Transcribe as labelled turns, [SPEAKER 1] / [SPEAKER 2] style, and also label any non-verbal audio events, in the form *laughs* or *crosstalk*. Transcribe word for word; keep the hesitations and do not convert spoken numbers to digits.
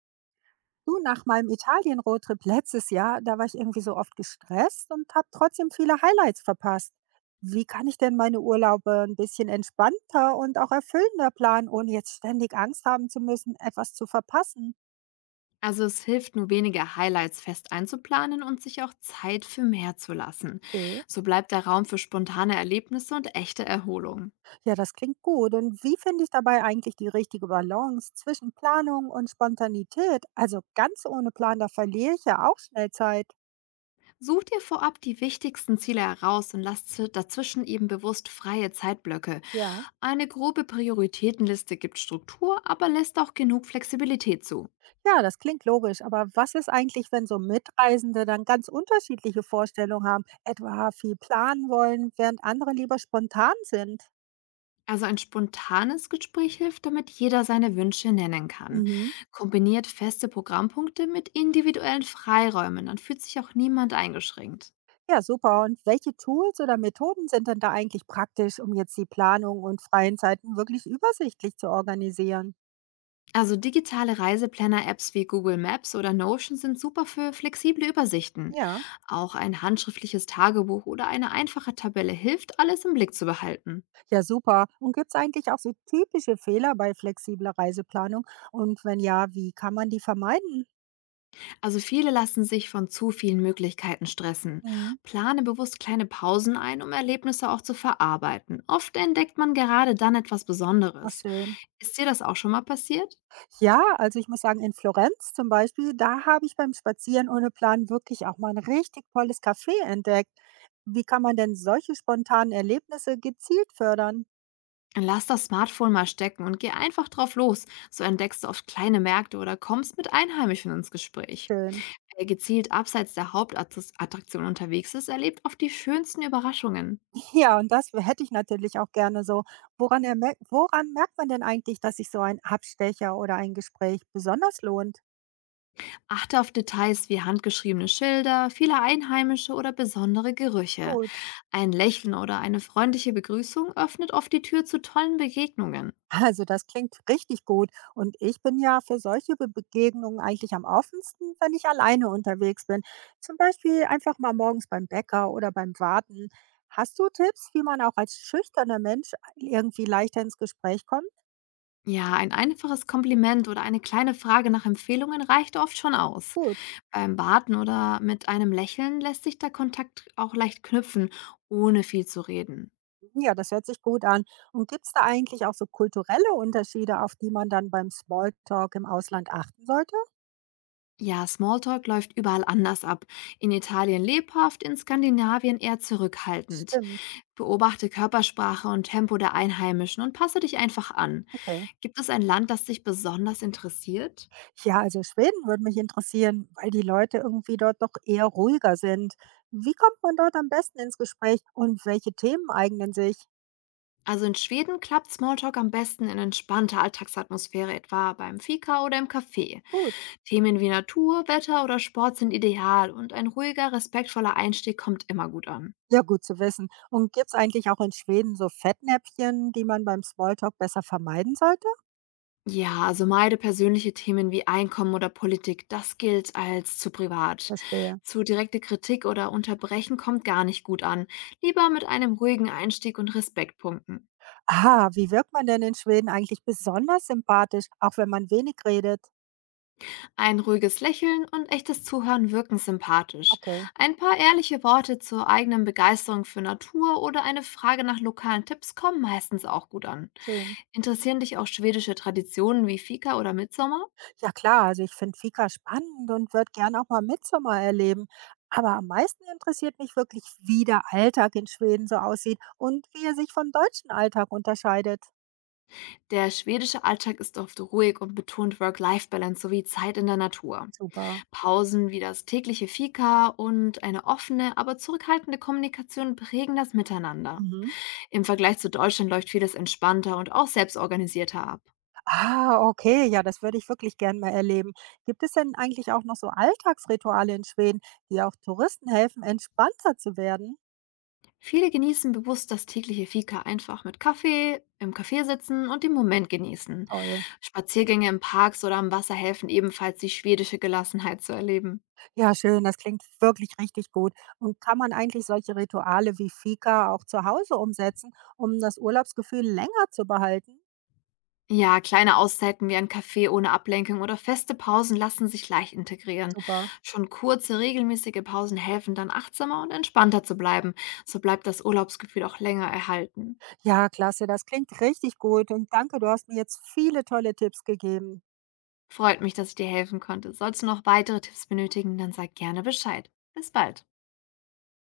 [SPEAKER 1] Du, nach meinem Italien-Roadtrip letztes Jahr, da war ich irgendwie so oft gestresst und habe trotzdem viele Highlights verpasst. Wie kann ich denn meine Urlaube ein bisschen entspannter und auch erfüllender planen, ohne jetzt ständig Angst haben zu müssen, etwas zu verpassen?
[SPEAKER 2] Also es hilft, nur wenige Highlights fest einzuplanen und sich auch Zeit für mehr zu lassen.
[SPEAKER 1] Okay,
[SPEAKER 2] So bleibt der Raum für spontane Erlebnisse und echte Erholung.
[SPEAKER 1] ja, das klingt gut. Und wie finde ich dabei eigentlich die richtige Balance zwischen Planung und Spontanität? Also ganz ohne Plan, da verliere ich ja auch schnell Zeit.
[SPEAKER 2] Such dir vorab die wichtigsten Ziele heraus und lass zw- dazwischen eben bewusst freie Zeitblöcke.
[SPEAKER 1] Ja.
[SPEAKER 2] Eine grobe Prioritätenliste gibt Struktur, aber lässt auch genug Flexibilität zu.
[SPEAKER 1] Ja, das klingt logisch, aber was ist eigentlich, wenn so Mitreisende dann ganz unterschiedliche Vorstellungen haben, etwa viel planen wollen, während andere lieber spontan sind?
[SPEAKER 2] Also ein spontanes Gespräch hilft, damit jeder seine Wünsche nennen kann.
[SPEAKER 1] Mhm.
[SPEAKER 2] Kombiniert feste Programmpunkte mit individuellen Freiräumen, dann fühlt sich auch niemand eingeschränkt.
[SPEAKER 1] Ja, super. Und welche Tools oder Methoden sind denn da eigentlich praktisch, um jetzt die Planung und freien Zeiten wirklich übersichtlich zu organisieren?
[SPEAKER 2] Also digitale Reiseplanner-Apps wie Google Maps oder Notion sind super für flexible Übersichten.
[SPEAKER 1] Ja,
[SPEAKER 2] Auch ein handschriftliches Tagebuch oder eine einfache Tabelle hilft, alles im Blick zu behalten.
[SPEAKER 1] ja, super. Und gibt es eigentlich auch so typische Fehler bei flexibler Reiseplanung? Und wenn ja, wie kann man die vermeiden?
[SPEAKER 2] Also viele lassen sich von zu vielen Möglichkeiten stressen.
[SPEAKER 1] Mhm.
[SPEAKER 2] Plane bewusst kleine Pausen ein, um Erlebnisse auch zu verarbeiten. Oft entdeckt man gerade dann etwas
[SPEAKER 1] Ach,
[SPEAKER 2] Besonderes.
[SPEAKER 1] schön.
[SPEAKER 2] Ist dir das auch schon mal passiert?
[SPEAKER 1] Ja, also ich muss sagen, in Florenz zum Beispiel, da habe ich beim Spazieren ohne Plan wirklich auch mal ein richtig tolles Café entdeckt. Wie kann man denn solche spontanen Erlebnisse gezielt fördern?
[SPEAKER 2] Lass das Smartphone mal stecken und geh einfach drauf los. So entdeckst du oft kleine Märkte oder kommst mit Einheimischen ins Gespräch.
[SPEAKER 1] Schön.
[SPEAKER 2] Wer gezielt abseits der Hauptattraktion unterwegs ist, erlebt oft die schönsten Überraschungen.
[SPEAKER 1] *laughs* Ja, und das hätte ich natürlich auch gerne so. Woran, erme- woran merkt man denn eigentlich, dass sich so ein Abstecher oder ein Gespräch besonders lohnt?
[SPEAKER 2] Achte auf Details wie handgeschriebene Schilder, viele Einheimische oder besondere Gerüche.
[SPEAKER 1] Gut.
[SPEAKER 2] Ein Lächeln oder eine freundliche Begrüßung öffnet oft die Tür zu tollen Begegnungen.
[SPEAKER 1] Also das klingt richtig gut. Und ich bin ja für solche Be Begegnungen eigentlich am offensten, wenn ich alleine unterwegs bin. Zum Beispiel einfach mal morgens beim Bäcker oder beim Warten. Hast du Tipps, wie man auch als schüchterner Mensch irgendwie leichter ins Gespräch kommt?
[SPEAKER 2] Ja, ein einfaches Kompliment oder eine kleine Frage nach Empfehlungen reicht oft schon aus.
[SPEAKER 1] Gut,
[SPEAKER 2] Beim Warten oder mit einem Lächeln lässt sich der Kontakt auch leicht knüpfen, ohne viel zu reden.
[SPEAKER 1] ja, das hört sich gut an. Und gibt es da eigentlich auch so kulturelle Unterschiede, auf die man dann beim Smalltalk im Ausland achten sollte?
[SPEAKER 2] Ja, Smalltalk läuft überall anders ab. In Italien lebhaft, in Skandinavien eher zurückhaltend.
[SPEAKER 1] Stimmt,
[SPEAKER 2] Beobachte Körpersprache und Tempo der Einheimischen und passe dich einfach an.
[SPEAKER 1] okay.
[SPEAKER 2] Gibt es ein Land, das dich besonders interessiert?
[SPEAKER 1] Ja, also Schweden würde mich interessieren, weil die Leute irgendwie dort doch eher ruhiger sind. Wie kommt man dort am besten ins Gespräch und welche Themen eignen sich?
[SPEAKER 2] Also in Schweden klappt Smalltalk am besten in entspannter Alltagsatmosphäre, etwa beim Fika oder im Café.
[SPEAKER 1] Gut,
[SPEAKER 2] Themen wie Natur, Wetter oder Sport sind ideal und ein ruhiger, respektvoller Einstieg kommt immer gut an.
[SPEAKER 1] ja gut zu wissen. Und gibt es eigentlich auch in Schweden so Fettnäpfchen, die man beim Smalltalk besser vermeiden sollte?
[SPEAKER 2] Ja, also meide persönliche Themen wie Einkommen oder Politik. Das gilt als zu privat.
[SPEAKER 1] Verstehe.
[SPEAKER 2] Zu direkte Kritik oder Unterbrechen kommt gar nicht gut an. Lieber mit einem ruhigen Einstieg und Respektpunkten.
[SPEAKER 1] Ah, wie wirkt man denn in Schweden eigentlich besonders sympathisch, auch wenn man wenig redet?
[SPEAKER 2] Ein ruhiges Lächeln und echtes Zuhören wirken sympathisch.
[SPEAKER 1] Okay,
[SPEAKER 2] Ein paar ehrliche Worte zur eigenen Begeisterung für Natur oder eine Frage nach lokalen Tipps kommen meistens auch gut an.
[SPEAKER 1] schön.
[SPEAKER 2] Interessieren dich auch schwedische Traditionen wie Fika oder Mitsommer?
[SPEAKER 1] Ja klar, also ich finde Fika spannend und würde gern auch mal Midsommar erleben. Aber am meisten interessiert mich wirklich, wie der Alltag in Schweden so aussieht und wie er sich vom deutschen Alltag unterscheidet.
[SPEAKER 2] Der schwedische Alltag ist oft ruhig und betont Work-Life-Balance sowie Zeit in der Natur.
[SPEAKER 1] Super.
[SPEAKER 2] Pausen wie das tägliche Fika und eine offene, aber zurückhaltende Kommunikation prägen das Miteinander.
[SPEAKER 1] Mhm.
[SPEAKER 2] Im Vergleich zu Deutschland läuft vieles entspannter und auch selbstorganisierter ab.
[SPEAKER 1] Ah, okay, ja, das würde ich wirklich gern mal erleben. Gibt es denn eigentlich auch noch so Alltagsrituale in Schweden, die auch Touristen helfen, entspannter zu werden?
[SPEAKER 2] Viele genießen bewusst das tägliche Fika einfach mit Kaffee, im Café sitzen und den Moment genießen.
[SPEAKER 1] Toll.
[SPEAKER 2] Spaziergänge in Parks oder am Wasser helfen ebenfalls, die schwedische Gelassenheit zu erleben.
[SPEAKER 1] Ja, schön, das klingt wirklich richtig gut. Und kann man eigentlich solche Rituale wie Fika auch zu Hause umsetzen, um das Urlaubsgefühl länger zu behalten?
[SPEAKER 2] Ja, kleine Auszeiten wie ein Kaffee ohne Ablenkung oder feste Pausen lassen sich leicht integrieren.
[SPEAKER 1] Super.
[SPEAKER 2] Schon kurze, regelmäßige Pausen helfen dann achtsamer und entspannter zu bleiben. So bleibt das Urlaubsgefühl auch länger erhalten.
[SPEAKER 1] Ja, klasse, das klingt richtig gut. Und danke, du hast mir jetzt viele tolle Tipps gegeben.
[SPEAKER 2] Freut mich, dass ich dir helfen konnte. Sollst du noch weitere Tipps benötigen, dann sag gerne Bescheid. Bis bald.